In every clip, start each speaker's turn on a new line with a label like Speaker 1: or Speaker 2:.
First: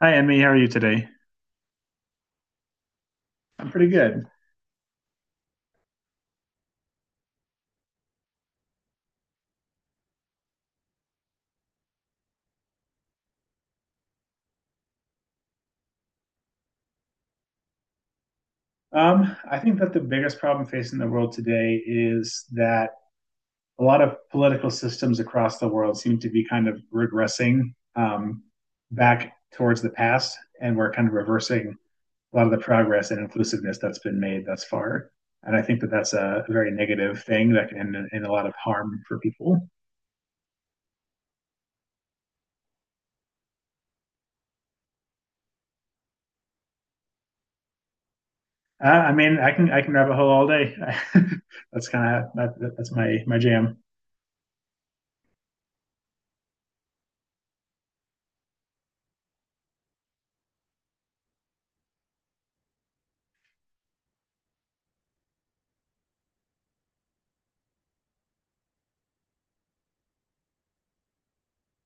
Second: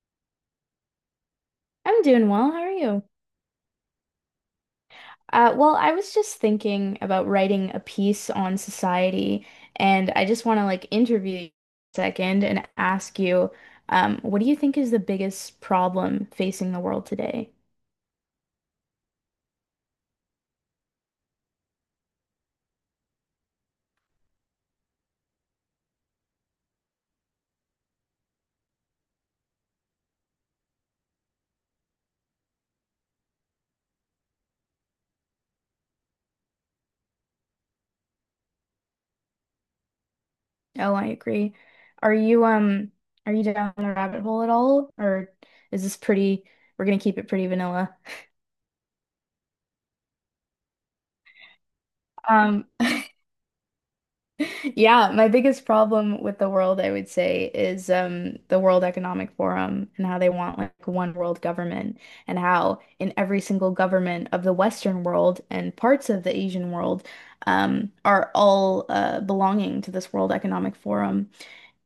Speaker 1: Hi, Emmy. How are you today?
Speaker 2: I'm doing well. How are you?
Speaker 1: I'm pretty good.
Speaker 2: Well, I was just thinking about writing a piece on society, and I just want to like interview you a second and ask you, what do you think is the biggest problem facing the world today?
Speaker 1: I think that the biggest problem facing the world today is that a lot of political systems across the world seem to be kind of regressing back towards the past, and we're kind of reversing a lot of the progress and inclusiveness that's been made thus far. And I think that that's a very negative thing that can end in a lot of harm for people.
Speaker 2: Oh, I agree. Are you are you down the rabbit hole at all, or is this pretty? We're gonna keep it pretty vanilla.
Speaker 1: I mean, I can rabbit hole all day. That's kind of
Speaker 2: Um,
Speaker 1: that's my jam.
Speaker 2: Yeah, my biggest problem with the world, I would say, is the World Economic Forum and how they want like one world government, and how in every single government of the Western world and parts of the Asian world are all belonging to this World Economic Forum.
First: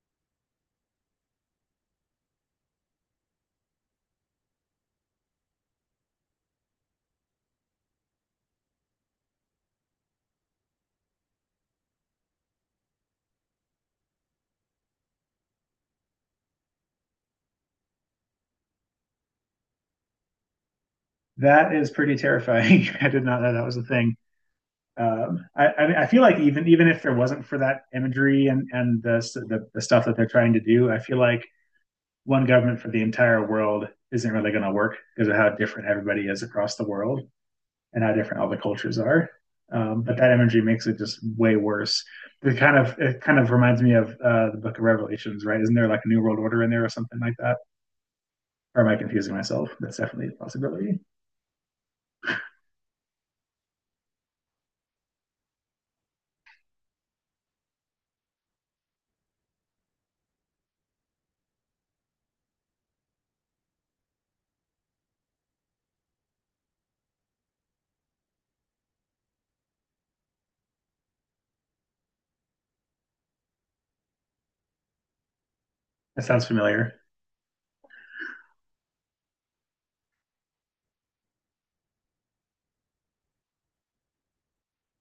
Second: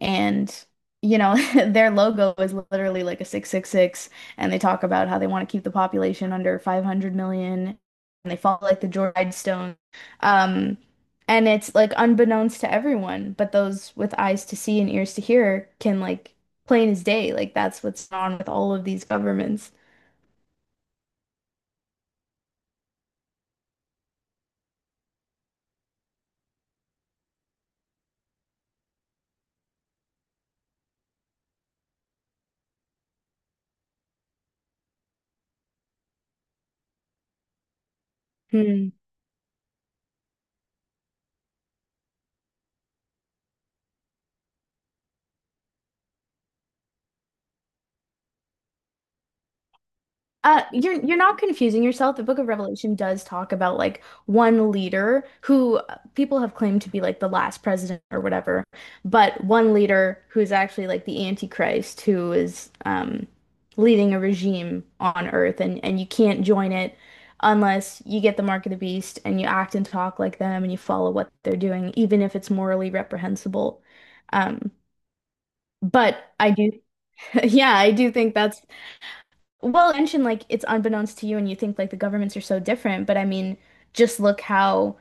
Speaker 2: And you know, their logo is literally like a 666, and they talk about how they want to keep the population under 500 million, and they follow like the George Guidestones. Um, and it's like unbeknownst to everyone, but those with eyes to see and ears to hear can like plain as day. Like that's what's on with all of these governments.
Speaker 1: That is pretty terrifying. I did not know that was a thing. I mean, I feel like even if there wasn't for that imagery and the stuff that they're trying to do, I feel like one government for the entire world isn't really going to work because of how different everybody is across the world and how different all the
Speaker 2: Hmm.
Speaker 1: cultures are. But that imagery makes it just way worse. It kind of reminds me of the Book of Revelations, right? Isn't there like a New World Order in there or something like that? Or am I confusing myself? That's definitely a
Speaker 2: You're
Speaker 1: possibility.
Speaker 2: you're not confusing yourself. The Book of Revelation does talk about like one leader who people have claimed to be like the last president or whatever, but one leader who is actually like the Antichrist who is leading a regime on Earth and you can't join it unless you get the mark of the beast and you act and talk like them and you follow what they're doing, even if it's morally reprehensible. Um, but
Speaker 1: That sounds
Speaker 2: I do,
Speaker 1: familiar.
Speaker 2: yeah, I do think that's well, you mentioned like it's unbeknownst to you, and you think like the governments are so different, but I mean, just look how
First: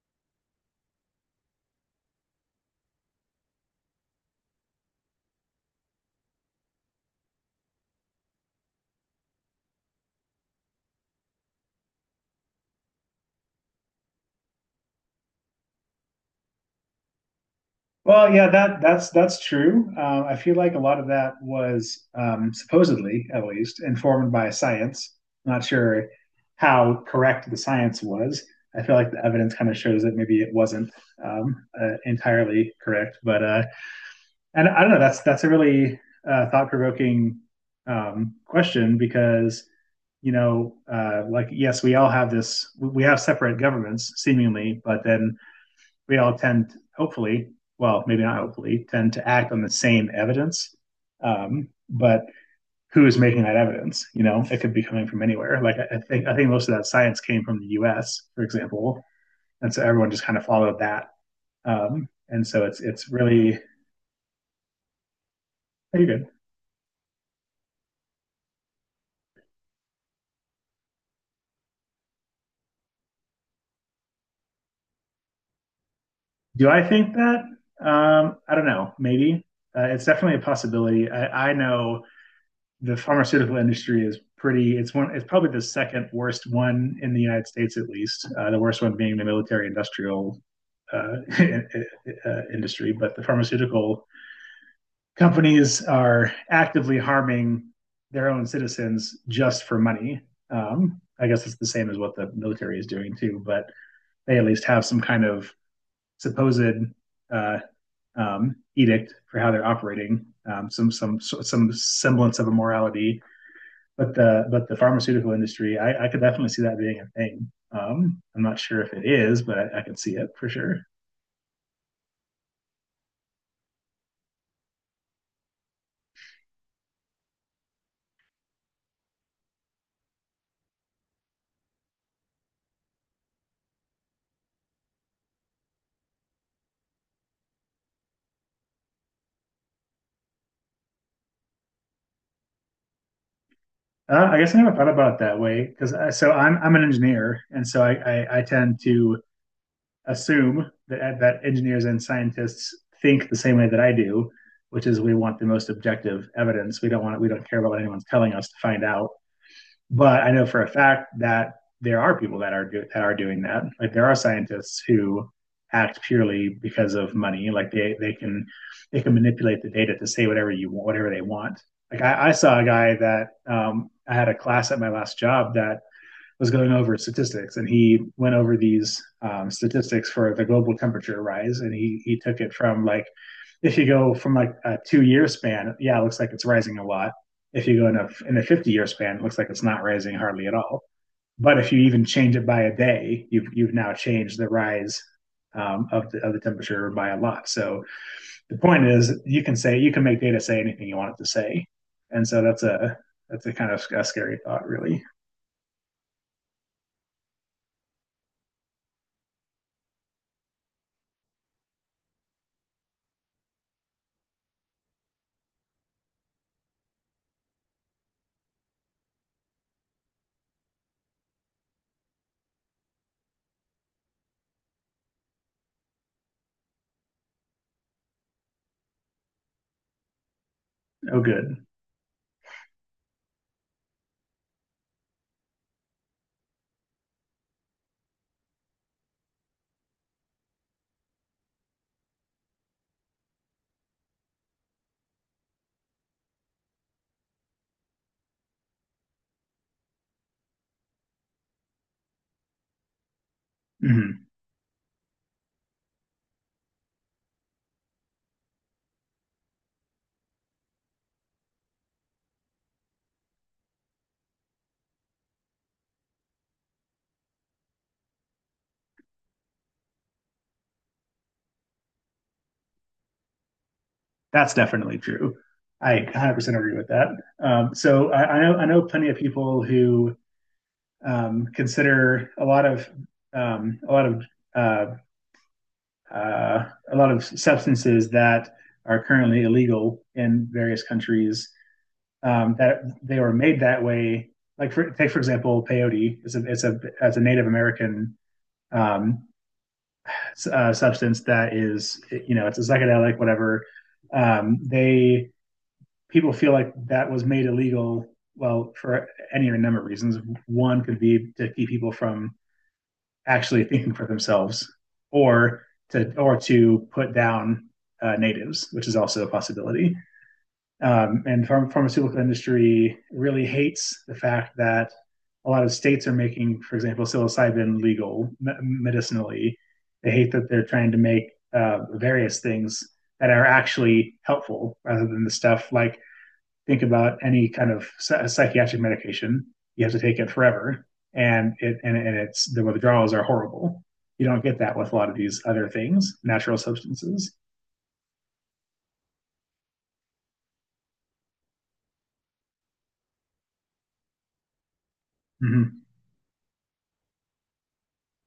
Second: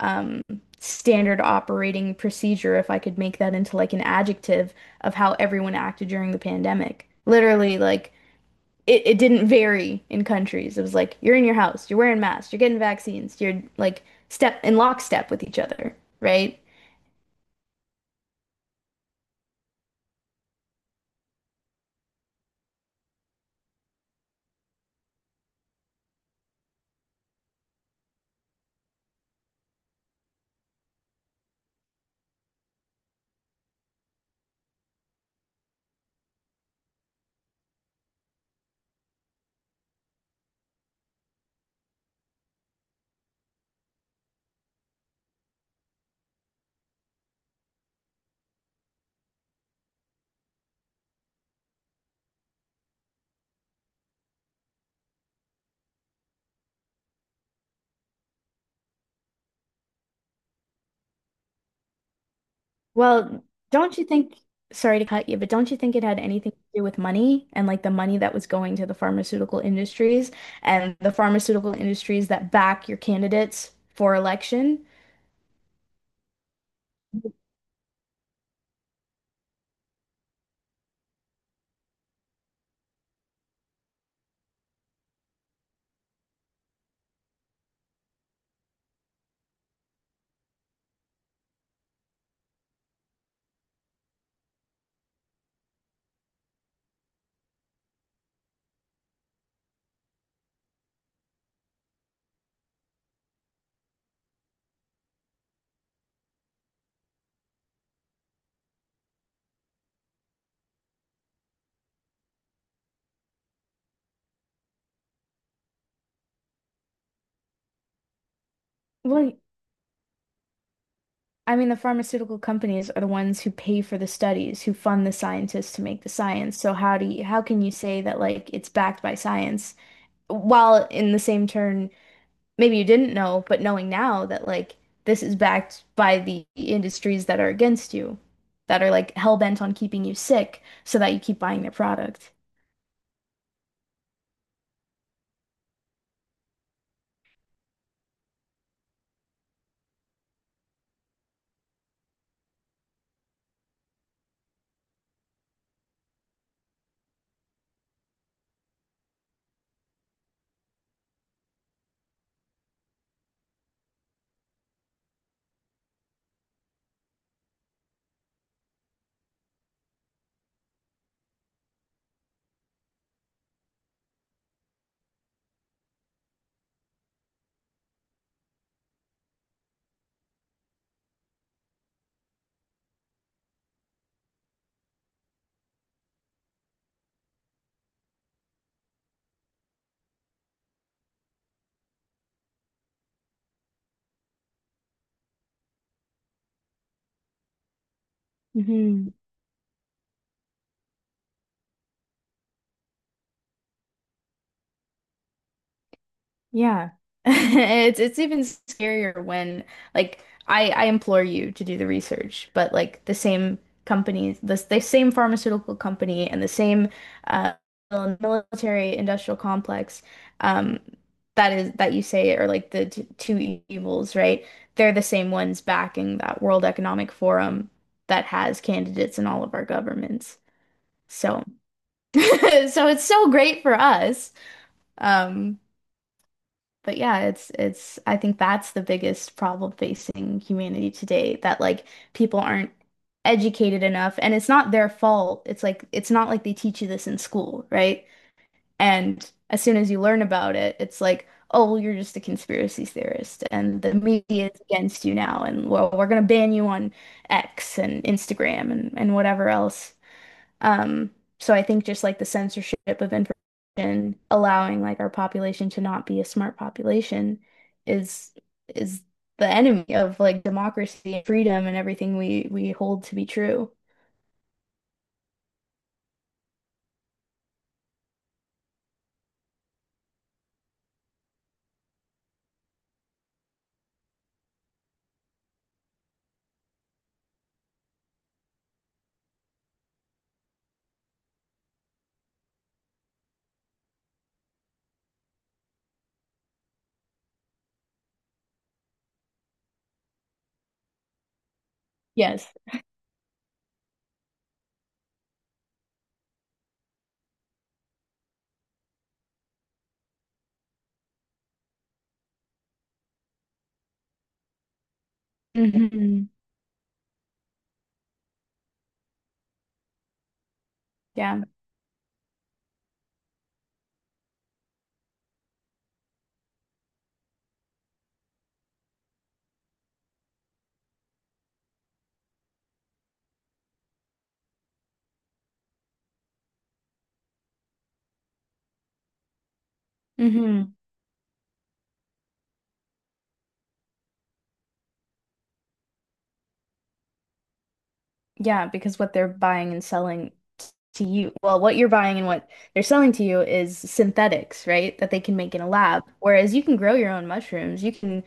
Speaker 2: um, standard operating procedure, if I could make that into like an adjective of how everyone acted during the pandemic. Literally, like it didn't vary in countries. It was like you're in your house, you're wearing masks, you're getting vaccines, you're like step in lockstep with each other, right?
Speaker 1: Well, yeah, that's true. I feel like a lot of that was supposedly, at least, informed by science. Not sure how correct the science was. I feel like the evidence kind of shows that maybe it wasn't entirely correct. But and I don't know. That's a really thought-provoking question because like yes, we all have this. We have separate governments seemingly, but then we all tend, to, hopefully, well, maybe not hopefully, tend to act on the same evidence. But who is making that evidence? You know, it could be coming from anywhere. I think most of that science came from the U.S., for example, and so everyone just kind of followed that. And so it's
Speaker 2: Well,
Speaker 1: really
Speaker 2: don't you think, sorry to cut you, but don't you think it
Speaker 1: pretty
Speaker 2: had
Speaker 1: good.
Speaker 2: anything to do with money and like the money that was going to the pharmaceutical industries and the pharmaceutical industries that back your candidates for election?
Speaker 1: Do I think that? I don't know. Maybe it's definitely a possibility. I know the pharmaceutical industry is pretty it's one it's probably the second worst one in the united states, at least. The worst one being the military industrial uh, industry. But the pharmaceutical companies are actively harming their own citizens just for money. I guess it's the same as what the military is doing too, but they at least have some kind of supposed uh, edict for how they're operating, some some semblance of a morality. But the pharmaceutical industry, I could definitely see that being a thing. I'm not sure if it
Speaker 2: Well,
Speaker 1: is, but I could see it for sure.
Speaker 2: I mean, the pharmaceutical companies are the ones who pay for the studies, who fund the scientists to make the science. So how do you, how can you say that like it's backed by science while in the same turn maybe you didn't know, but knowing now that like this is backed by the industries that are against you, that are like hell bent on keeping you sick so that you keep buying their product.
Speaker 1: I guess I never thought about it that way because so I'm an engineer, and so I tend to assume that engineers and scientists think the same way that I do, which is we want the most objective evidence. We don't care about what anyone's telling us to find out. But I know for a fact that there are people that are doing that. Like there are scientists who act purely because of money. Like they can they can manipulate the data to say whatever you want, whatever they want. I saw a guy that I had a class at my last job that was going over statistics, and he went over these statistics for the global temperature rise, and he took it from like if you go from like a 2 year span, yeah, it looks like it's rising a lot. If you go in a 50-year span, it looks like it's not rising hardly at all. But if you even change it by a day, you've now changed the rise of the temperature by a lot. So the point is you can make data say anything you want it to say. And so that's a kind of a scary thought, really.
Speaker 2: Yeah. It's even scarier when like I implore you to do the research, but like the same company, the same pharmaceutical company and the same uh military industrial complex um that is that you say are like the t two evils, right? They're the same ones backing that World Economic Forum that has candidates in all of our governments.
Speaker 1: Oh
Speaker 2: So
Speaker 1: good.
Speaker 2: so it's so great for us. Um but yeah, it's I think that's the biggest problem facing humanity today that like people aren't educated enough and it's not their fault. It's like it's not like they teach you this in school, right? And as soon as you learn about it, it's like, oh, well, you're just a conspiracy theorist and the
Speaker 1: Mm-hmm.
Speaker 2: media is against you now and well, we're gonna ban you on X and Instagram and whatever else. Um, so I think just like the censorship of information, allowing like our population to not be a smart population is is the enemy of like democracy and freedom and everything we hold to be true.
Speaker 1: That's definitely true. I 100% agree with that. I know plenty of people who consider a lot of a lot of uh, a lot of substances that are currently illegal in various countries, that they were made that way. Take for example, peyote is a, as a Native American, um, substance that is, you know,
Speaker 2: Yes.
Speaker 1: it's a psychedelic whatever. They people feel like that was made illegal. Well, for any number of reasons. One could be to keep people from actually thinking for themselves, or to
Speaker 2: Hmm.
Speaker 1: or to put down natives, which is also a possibility. Um,
Speaker 2: Yeah.
Speaker 1: and pharm- pharmaceutical industry really hates the fact that a lot of states are making, for example, psilocybin legal, medicinally. They hate that they're trying to make various things that are actually helpful, rather than the stuff like think about any kind of psychiatric medication. You have to take it
Speaker 2: Hmm.
Speaker 1: forever, and and it's the withdrawals are horrible. You don't get that with a lot of these other things, natural substances.
Speaker 2: Yeah, because what they're buying and selling t- to you, well, what you're buying and what they're selling to you is synthetics, right? That they can make in a
Speaker 1: Hmm,
Speaker 2: lab. Whereas you can grow your own mushrooms, you can,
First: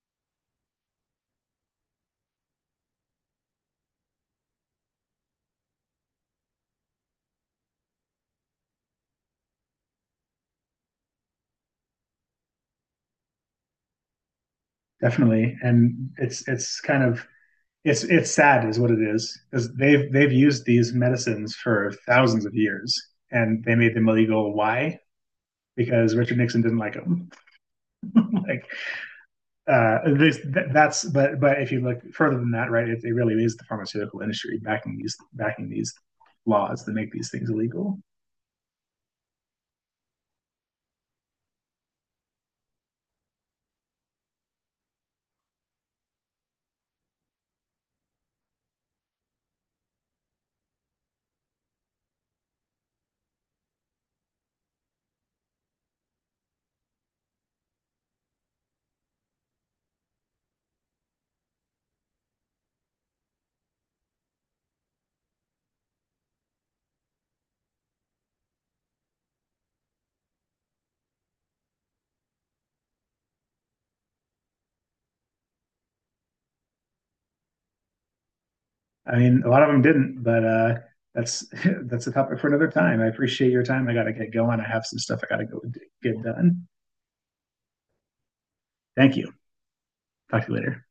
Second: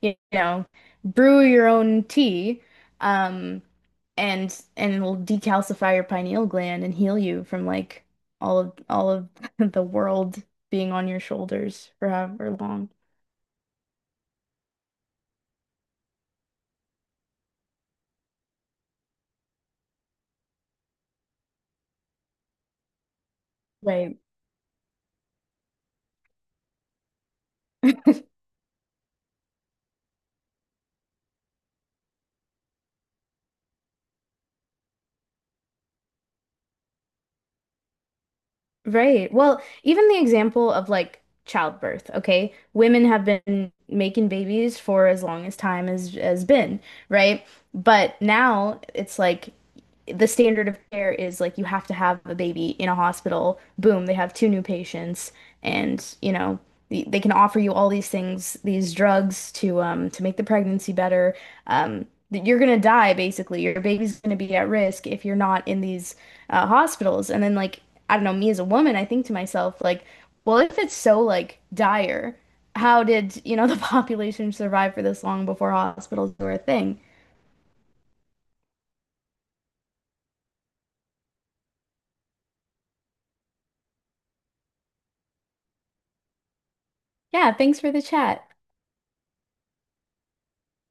Speaker 2: you know, brew your own tea, um, and it'll decalcify your pineal gland and heal you from like all of the world being on your shoulders for however long.
Speaker 1: definitely. And it's it's sad is what it is, because they've used these medicines for thousands of years, and they made them
Speaker 2: Right.
Speaker 1: illegal. Why? Because Richard Nixon didn't like them. Like that's, but if you look further than that, right? It really is the pharmaceutical industry backing these, laws that make these things illegal.
Speaker 2: Right. Well, even the example of like childbirth, okay? Women have been making babies for as long as time has been, right? But now it's like the standard of care is like you have to have a baby in a hospital. Boom, they have 2 new patients, and you know they can offer you all these things, these drugs to make the pregnancy better. That you're gonna die basically. Your baby's gonna be at risk if you're not in these hospitals. And then like I don't know, me as a woman, I think to myself like, well, if it's so like dire, how did you know the population survive for this long before hospitals were a thing?
Speaker 1: I mean, a lot of them didn't, but that's that's a topic for another time. I appreciate your time. I got to get going. I have some stuff I got to go get done.
Speaker 2: Yeah, thanks for the chat.
Speaker 1: Thank you. Talk to you later.